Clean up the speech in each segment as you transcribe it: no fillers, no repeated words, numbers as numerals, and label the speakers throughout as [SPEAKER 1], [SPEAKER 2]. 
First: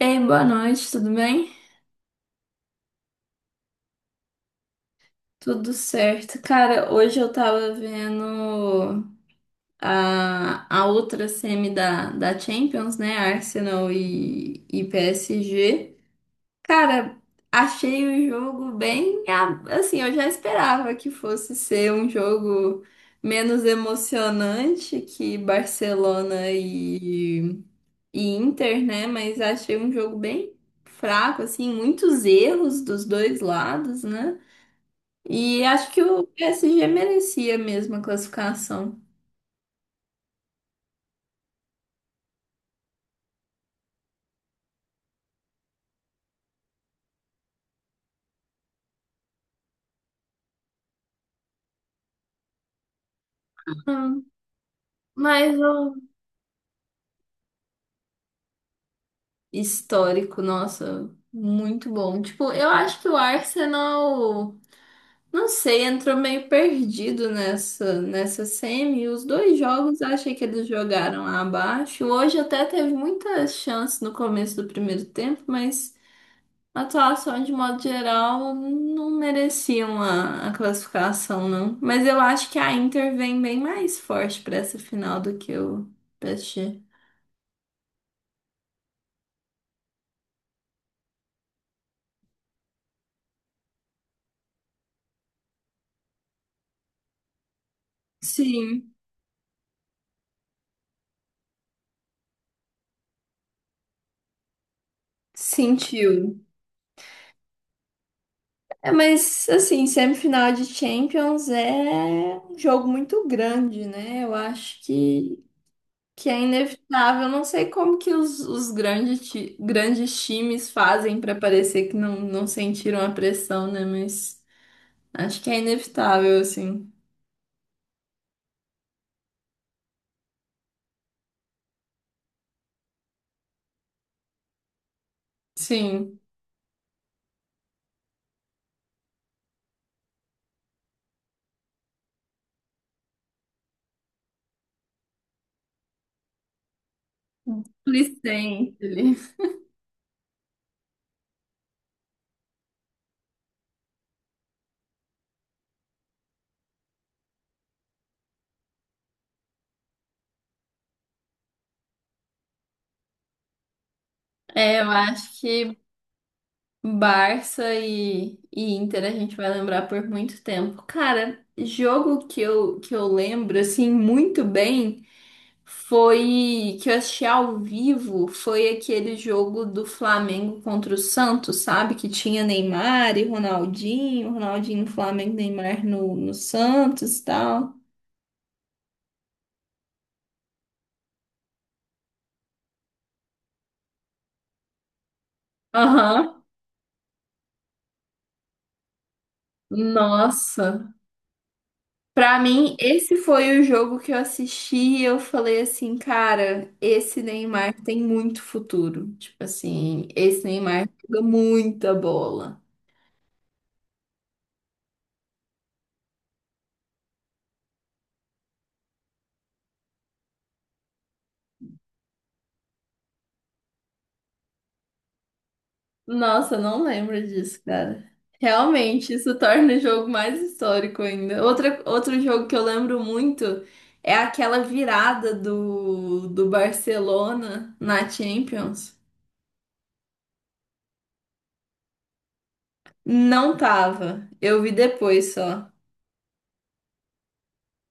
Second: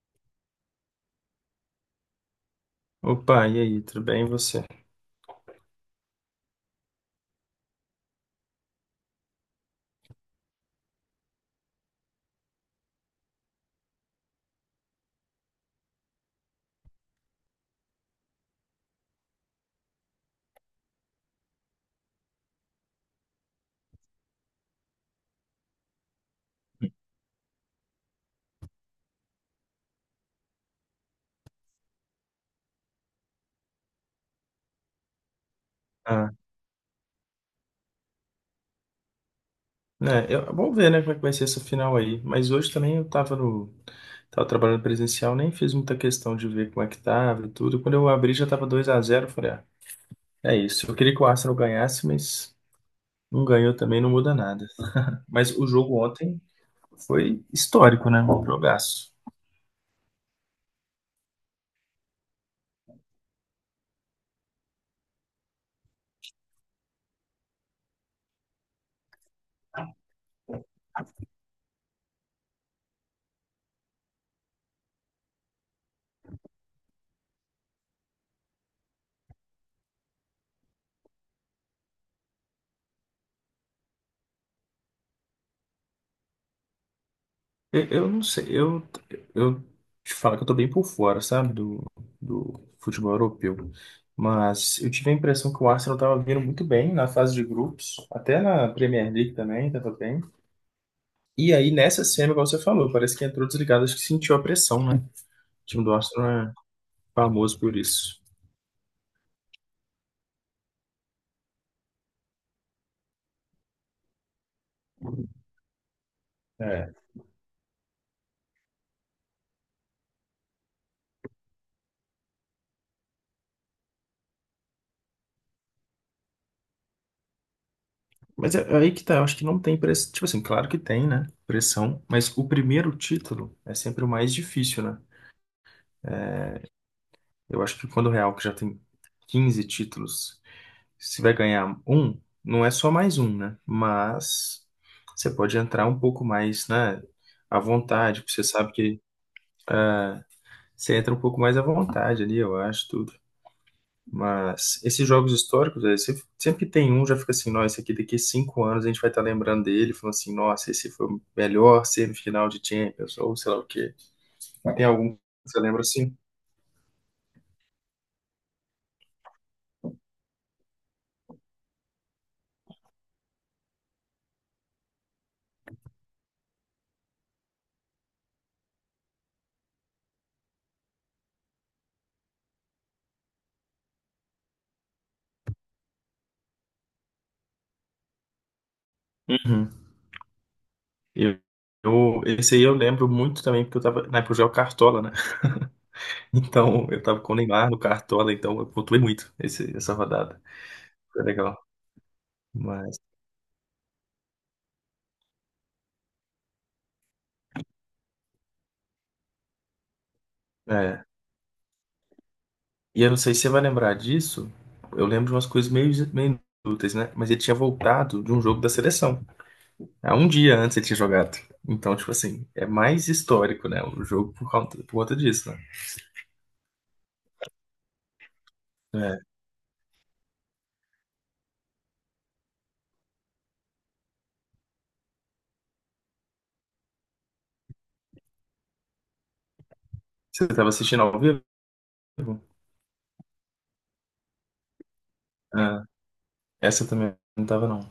[SPEAKER 1] Ei, boa noite, tudo bem?
[SPEAKER 2] Opa, e aí, tudo bem e você?
[SPEAKER 1] Tudo certo. Cara, hoje eu tava vendo a outra semi da Champions, né? Arsenal e PSG. Cara, achei o jogo bem. Assim, eu já esperava que fosse ser um jogo menos emocionante que Barcelona e Inter, né? Mas achei um jogo bem fraco, assim, muitos erros dos dois lados, né? E acho que o
[SPEAKER 2] Ah,
[SPEAKER 1] PSG merecia mesmo a classificação.
[SPEAKER 2] né, vamos ver, né, como é que vai ser essa final aí. Mas hoje também eu tava tava trabalhando presencial, nem fiz muita questão de ver como é que tava e tudo. Quando eu abri já tava 2-0, eu falei, ah, é isso. Eu queria que o Arsenal ganhasse, mas não ganhou também, não
[SPEAKER 1] Hum.
[SPEAKER 2] muda nada.
[SPEAKER 1] Mas
[SPEAKER 2] Mas o
[SPEAKER 1] o
[SPEAKER 2] jogo ontem foi histórico, né? Um jogaço.
[SPEAKER 1] histórico, nossa, muito bom. Tipo, eu acho que o Arsenal, não sei, entrou meio perdido nessa semi. Os dois jogos eu achei que eles jogaram abaixo. Hoje até teve muitas chances no começo do primeiro tempo, mas a atuação, de modo geral, não mereciam a classificação, não. Mas eu acho que a Inter vem bem mais forte para essa final do que o PSG.
[SPEAKER 2] Eu não sei, eu te falo que eu tô bem por fora, sabe, do futebol europeu. Mas eu tive a impressão que o Arsenal tava vindo muito bem na fase de grupos, até na
[SPEAKER 1] Sim,
[SPEAKER 2] Premier League também, tava bem. E aí nessa semi, igual você falou, parece que entrou desligado, acho que sentiu a pressão, né? O time do Arsenal
[SPEAKER 1] sentiu.
[SPEAKER 2] é famoso por isso.
[SPEAKER 1] É, mas, assim, semifinal de Champions é um jogo muito grande, né? Eu acho que é
[SPEAKER 2] É,
[SPEAKER 1] inevitável. Eu não sei como que os grandes, grandes times fazem para parecer que não, não sentiram a pressão, né? Mas acho que é inevitável, assim.
[SPEAKER 2] mas é aí que tá, eu acho que não tem pressão. Tipo assim, claro que tem, né? Pressão, mas o primeiro título é sempre o mais difícil, né?
[SPEAKER 1] Sim,
[SPEAKER 2] Eu acho que quando o Real, que já tem 15 títulos, se vai ganhar um, não é só mais um, né? Mas você pode entrar um pouco mais, né, à vontade, porque você sabe
[SPEAKER 1] Licem.
[SPEAKER 2] que
[SPEAKER 1] Ele.
[SPEAKER 2] você entra um pouco mais à vontade ali, eu acho, tudo. Mas esses jogos históricos, aí, você sempre tem um, já fica assim, nossa, esse aqui daqui a 5 anos a gente vai estar lembrando dele, falando assim, nossa, esse foi o melhor semifinal de Champions, ou sei lá o quê.
[SPEAKER 1] É,
[SPEAKER 2] Tem
[SPEAKER 1] eu
[SPEAKER 2] algum que
[SPEAKER 1] acho
[SPEAKER 2] você
[SPEAKER 1] que
[SPEAKER 2] lembra assim?
[SPEAKER 1] Barça e Inter a gente vai lembrar por muito tempo. Cara, jogo que eu lembro assim muito bem foi que eu assisti ao vivo, foi aquele jogo do Flamengo contra o Santos, sabe? Que tinha Neymar e Ronaldinho, Ronaldinho no Flamengo, Neymar no Santos e tal.
[SPEAKER 2] Eu, esse aí eu lembro muito também, porque eu tava, na época eu jogava Cartola, né?
[SPEAKER 1] Aham.
[SPEAKER 2] Então, eu tava com o Neymar no Cartola, então eu pontuei muito essa rodada.
[SPEAKER 1] Nossa.
[SPEAKER 2] Foi legal.
[SPEAKER 1] Pra mim,
[SPEAKER 2] Mas,
[SPEAKER 1] esse foi o jogo que eu assisti e eu falei assim, cara, esse Neymar tem muito futuro. Tipo assim, esse Neymar
[SPEAKER 2] é.
[SPEAKER 1] joga muita bola.
[SPEAKER 2] E eu não sei se você vai lembrar disso, eu lembro de umas coisas meio inúteis, né? Mas ele tinha voltado de um jogo da seleção. Há um dia antes ele tinha jogado. Então, tipo assim, é mais histórico, né? O jogo por conta disso, né?
[SPEAKER 1] Nossa, eu não lembro disso, cara. Realmente,
[SPEAKER 2] É.
[SPEAKER 1] isso torna o jogo mais histórico ainda. Outra, outro jogo que eu lembro muito é aquela virada do Barcelona na Champions.
[SPEAKER 2] Você tava assistindo ao vivo?
[SPEAKER 1] Não tava. Eu vi depois só.
[SPEAKER 2] Ah. Essa também não tava, não.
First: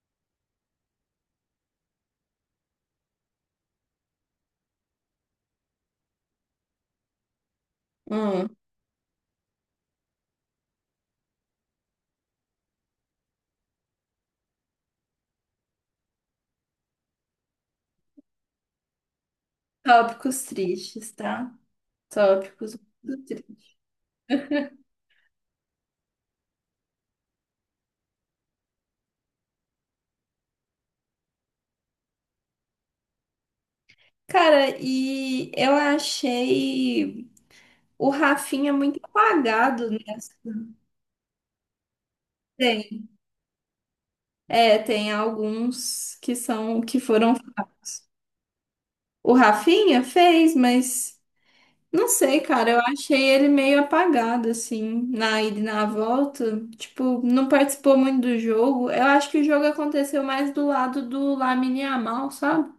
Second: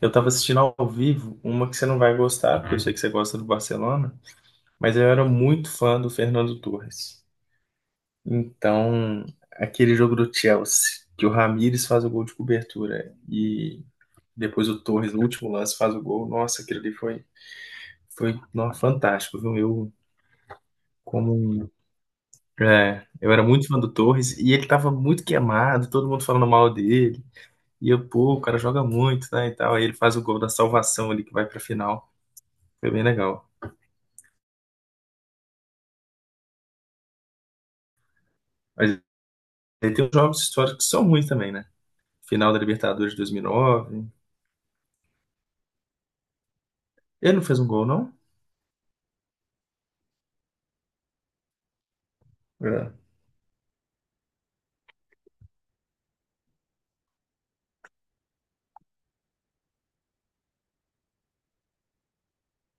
[SPEAKER 2] Eu tava assistindo ao vivo uma que você não vai gostar, porque eu sei que você gosta do Barcelona, mas eu era muito fã do Fernando Torres.
[SPEAKER 1] Hum,
[SPEAKER 2] Então, aquele jogo do Chelsea, que o Ramires faz o gol de cobertura e depois o Torres, no último lance, faz o gol. Nossa, aquilo ali foi, foi não, fantástico, viu? Eu,
[SPEAKER 1] tópicos tristes,
[SPEAKER 2] como,
[SPEAKER 1] tá?
[SPEAKER 2] um,
[SPEAKER 1] Tópicos
[SPEAKER 2] é,
[SPEAKER 1] muito
[SPEAKER 2] eu era muito
[SPEAKER 1] tristes.
[SPEAKER 2] fã do Torres e ele tava muito queimado, todo mundo falando mal dele. E eu, pô, o cara joga muito, né, e tal. Aí ele faz o gol da salvação ali que vai pra final. Foi bem legal.
[SPEAKER 1] Cara, e eu achei o Rafinha muito
[SPEAKER 2] Mas
[SPEAKER 1] apagado
[SPEAKER 2] aí tem os
[SPEAKER 1] nessa.
[SPEAKER 2] jogos históricos que são ruins também, né? Final da
[SPEAKER 1] Tem,
[SPEAKER 2] Libertadores de 2009.
[SPEAKER 1] é, tem alguns que são que
[SPEAKER 2] Ele
[SPEAKER 1] foram
[SPEAKER 2] não fez um gol,
[SPEAKER 1] fracos.
[SPEAKER 2] não?
[SPEAKER 1] O Rafinha fez, mas não sei, cara, eu
[SPEAKER 2] É.
[SPEAKER 1] achei ele meio apagado assim, na ida e na volta, tipo, não participou muito do jogo. Eu acho que o jogo aconteceu mais do lado do Lamine Yamal, sabe?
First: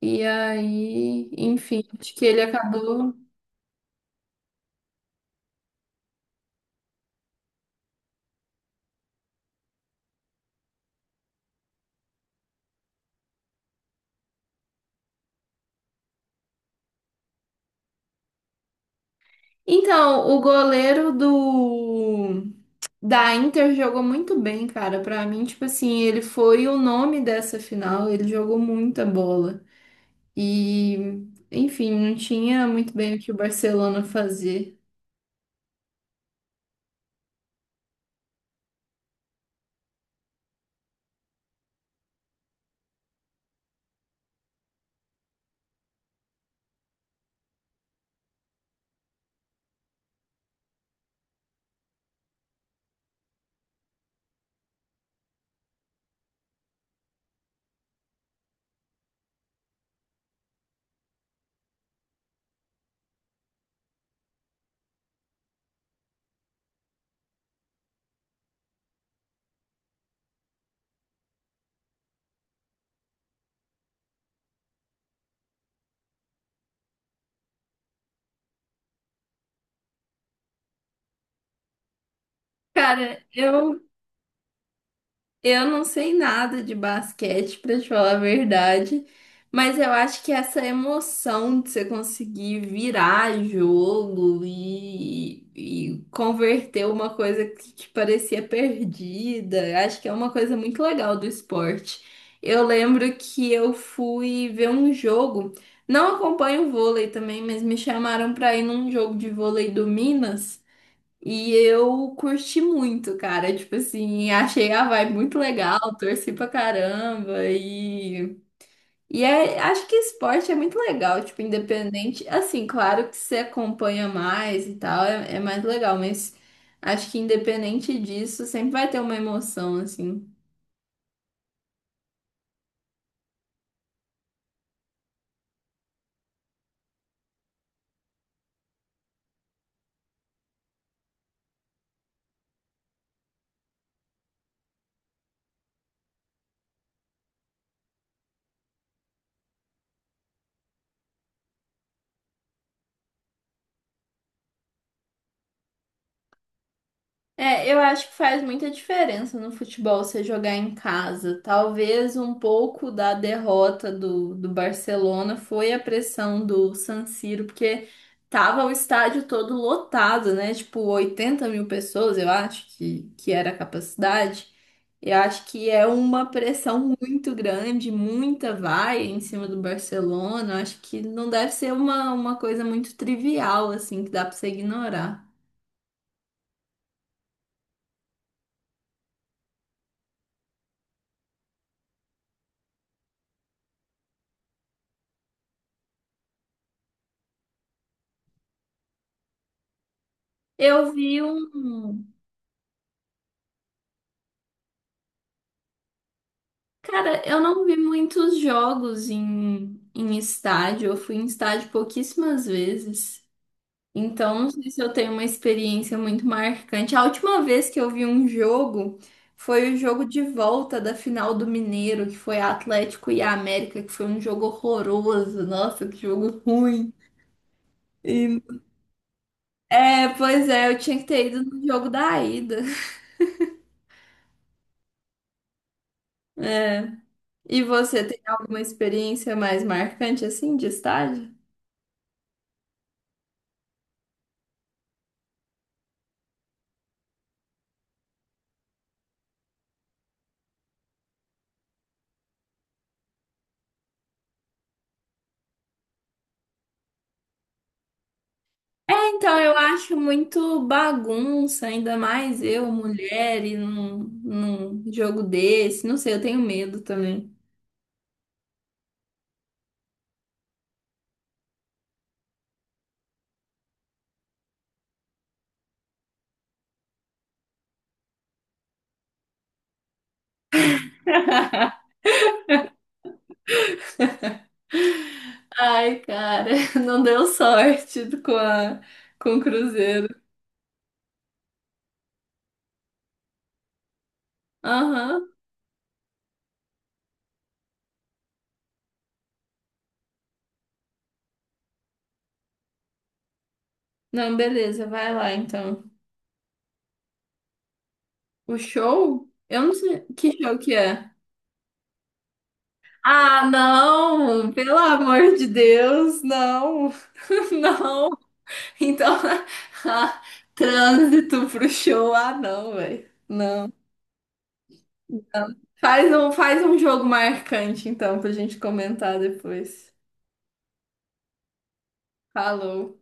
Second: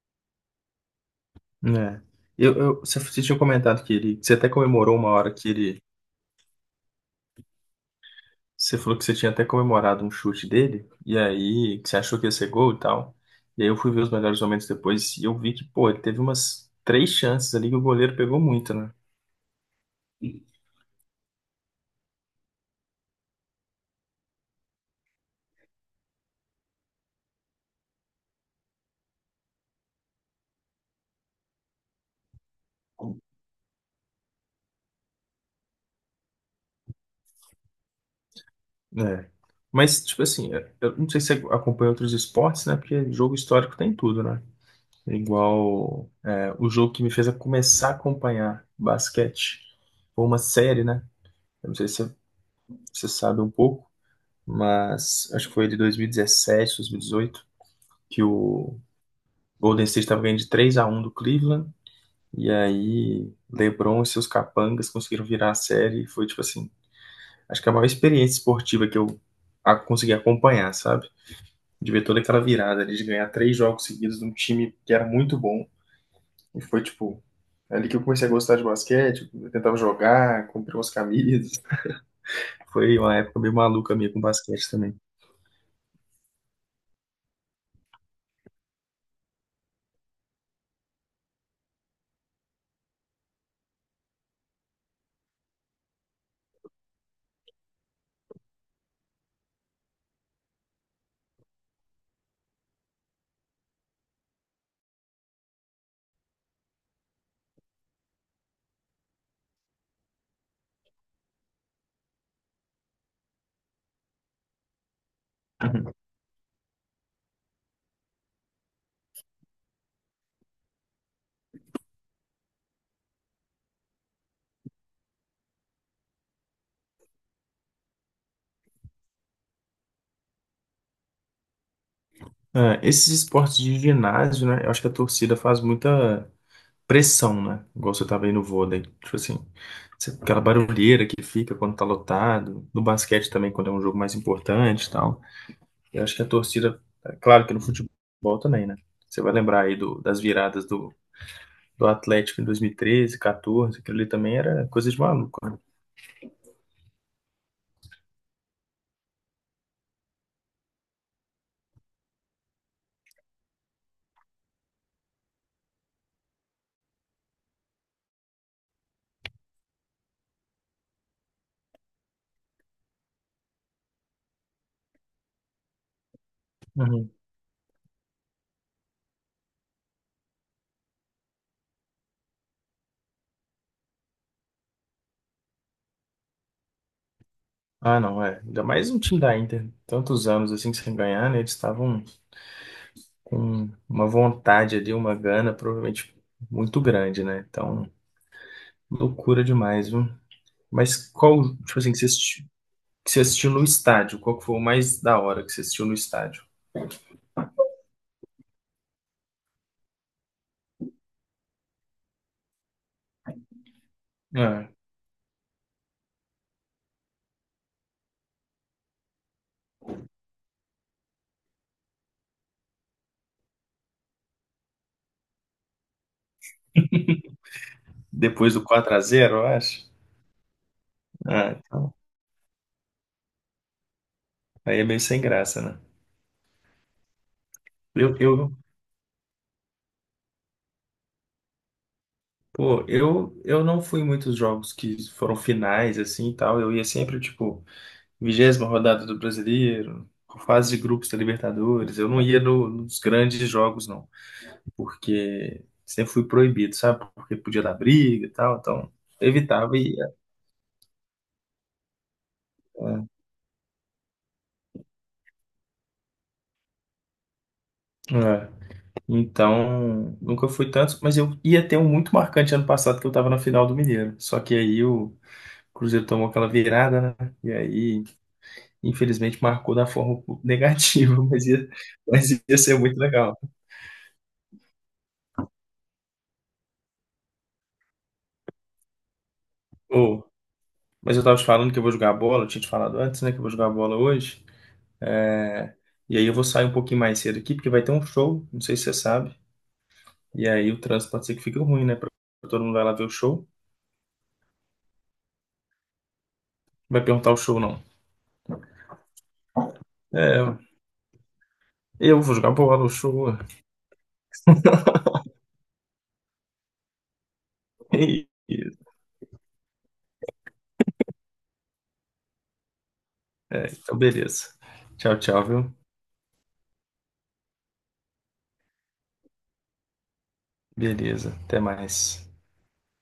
[SPEAKER 1] E aí, enfim,
[SPEAKER 2] É.
[SPEAKER 1] acho que ele acabou.
[SPEAKER 2] Você tinha comentado que ele, que você até comemorou uma hora que ele, você falou que você tinha até comemorado um chute dele, e aí que você achou que ia ser gol e tal. E aí eu fui ver os melhores momentos depois e eu vi que, pô, ele teve umas três chances ali que o goleiro pegou muito, né?
[SPEAKER 1] Então, o goleiro do da Inter jogou muito bem, cara. Pra mim, tipo assim, ele foi o nome dessa final, ele jogou muita bola. E, enfim, não tinha muito bem o que o Barcelona fazer.
[SPEAKER 2] É. Mas, tipo assim, eu não sei se você acompanha outros esportes, né? Porque jogo histórico tem tudo, né? Igual é, o jogo que me fez a começar a acompanhar basquete foi uma série, né? Eu não sei se você sabe um pouco, mas acho que foi de 2017, 2018, que o Golden State estava ganhando de 3 a um do Cleveland, e aí LeBron e seus capangas conseguiram virar a série, e foi tipo assim, acho que é a maior experiência esportiva que consegui acompanhar, sabe? De ver toda aquela virada ali, de ganhar três jogos seguidos de um time que era muito bom. E foi, tipo, ali que eu comecei a gostar de basquete. Eu tentava jogar, comprei umas camisas. Foi uma
[SPEAKER 1] Cara,
[SPEAKER 2] época meio
[SPEAKER 1] eu
[SPEAKER 2] maluca minha com basquete também.
[SPEAKER 1] Eu não sei nada de basquete, pra te falar a verdade, mas eu acho que essa emoção de você conseguir virar jogo e converter uma coisa que parecia perdida, eu acho que é uma coisa muito legal do esporte. Eu lembro que eu fui ver um jogo, não acompanho o vôlei também, mas me chamaram para ir num jogo de vôlei do Minas. E eu curti muito, cara. Tipo assim, achei a vibe muito legal, torci pra caramba. E, acho que esporte é muito legal, tipo, independente. Assim, claro que você acompanha mais e tal, é, é mais legal, mas acho que independente disso, sempre vai ter uma emoção, assim.
[SPEAKER 2] Ah, esses esportes de ginásio, né? Eu acho que a torcida faz muita pressão, né? Igual você tava aí no vôlei. Tipo assim, aquela barulheira que fica quando tá lotado. No basquete também, quando é um jogo mais importante e tal. Eu acho que a torcida, é claro que no futebol também, né? Você vai lembrar aí das viradas do Atlético em 2013, 14, aquilo ali também era coisa de maluco,
[SPEAKER 1] É, eu acho que faz muita diferença no futebol você jogar em casa. Talvez um pouco da derrota do Barcelona foi a pressão do San Siro, porque tava o estádio todo lotado, né? Tipo, 80 mil pessoas, eu acho que era a capacidade. Eu acho que é uma pressão
[SPEAKER 2] né?
[SPEAKER 1] muito grande, muita vai em cima do Barcelona. Eu acho que não deve ser uma coisa muito trivial, assim, que dá pra você ignorar.
[SPEAKER 2] Ah, não, é. Ainda mais um time da Inter. Tantos anos assim sem ganhar, né? Eles estavam com uma vontade ali, uma gana, provavelmente muito grande, né? Então, loucura demais, viu?
[SPEAKER 1] Eu
[SPEAKER 2] Mas
[SPEAKER 1] vi
[SPEAKER 2] qual, tipo assim,
[SPEAKER 1] um.
[SPEAKER 2] que você assistiu, no estádio? Qual que foi o mais da hora que você assistiu no estádio?
[SPEAKER 1] Cara, eu não vi muitos jogos em, em estádio. Eu fui em estádio pouquíssimas vezes. Então, não
[SPEAKER 2] Ah,
[SPEAKER 1] sei se eu tenho uma experiência muito marcante. A última vez que eu vi um jogo foi o jogo de volta da final do Mineiro, que foi Atlético e América, que foi um jogo horroroso. Nossa, que jogo ruim. E-
[SPEAKER 2] depois do 4-0, eu acho.
[SPEAKER 1] é, pois é, eu tinha que ter ido
[SPEAKER 2] Ah,
[SPEAKER 1] no jogo
[SPEAKER 2] então,
[SPEAKER 1] da ida.
[SPEAKER 2] aí é meio sem graça, né?
[SPEAKER 1] E você
[SPEAKER 2] Eu,
[SPEAKER 1] tem
[SPEAKER 2] eu,
[SPEAKER 1] alguma experiência mais marcante assim de estádio?
[SPEAKER 2] pô, eu não fui em muitos jogos que foram finais, assim e tal. Eu ia sempre, tipo. 20ª rodada do Brasileiro, fase de grupos da Libertadores. Eu não ia nos grandes jogos, não, porque sempre fui proibido, sabe? Porque podia dar briga e tal, então
[SPEAKER 1] Então, eu
[SPEAKER 2] evitava e
[SPEAKER 1] acho
[SPEAKER 2] ia.
[SPEAKER 1] muito bagunça, ainda mais eu, mulher, e num, num jogo desse. Não sei, eu tenho medo também.
[SPEAKER 2] É. É. Então, nunca fui tanto, mas eu ia ter um muito marcante ano passado que eu tava na final do Mineiro. Só que aí o Cruzeiro tomou aquela virada, né? E aí, infelizmente, marcou da forma negativa, mas ia ser muito legal.
[SPEAKER 1] Ai, cara, não deu sorte com a, com o Cruzeiro.
[SPEAKER 2] Mas eu tava te falando que eu vou jogar bola, eu tinha te falado antes, né, que eu vou jogar bola hoje.
[SPEAKER 1] Aham.
[SPEAKER 2] É, e aí eu vou sair um pouquinho mais cedo aqui, porque vai ter um show, não sei se você sabe. E aí o trânsito pode ser que fique ruim, né? Pra todo mundo vai lá ver o show.
[SPEAKER 1] Não, beleza, vai lá então.
[SPEAKER 2] Vai perguntar o show, não.
[SPEAKER 1] O show? Eu não sei que
[SPEAKER 2] É,
[SPEAKER 1] show que é.
[SPEAKER 2] eu vou jogar bola, o show.
[SPEAKER 1] Ah, não! Pelo amor de Deus, não! Não! Então, ah, trânsito pro show, ah, não, velho.
[SPEAKER 2] É,
[SPEAKER 1] Não.
[SPEAKER 2] então beleza. Tchau, tchau, viu?
[SPEAKER 1] Faz um jogo marcante, então, pra gente comentar depois.
[SPEAKER 2] Beleza, até mais.
[SPEAKER 1] Falou.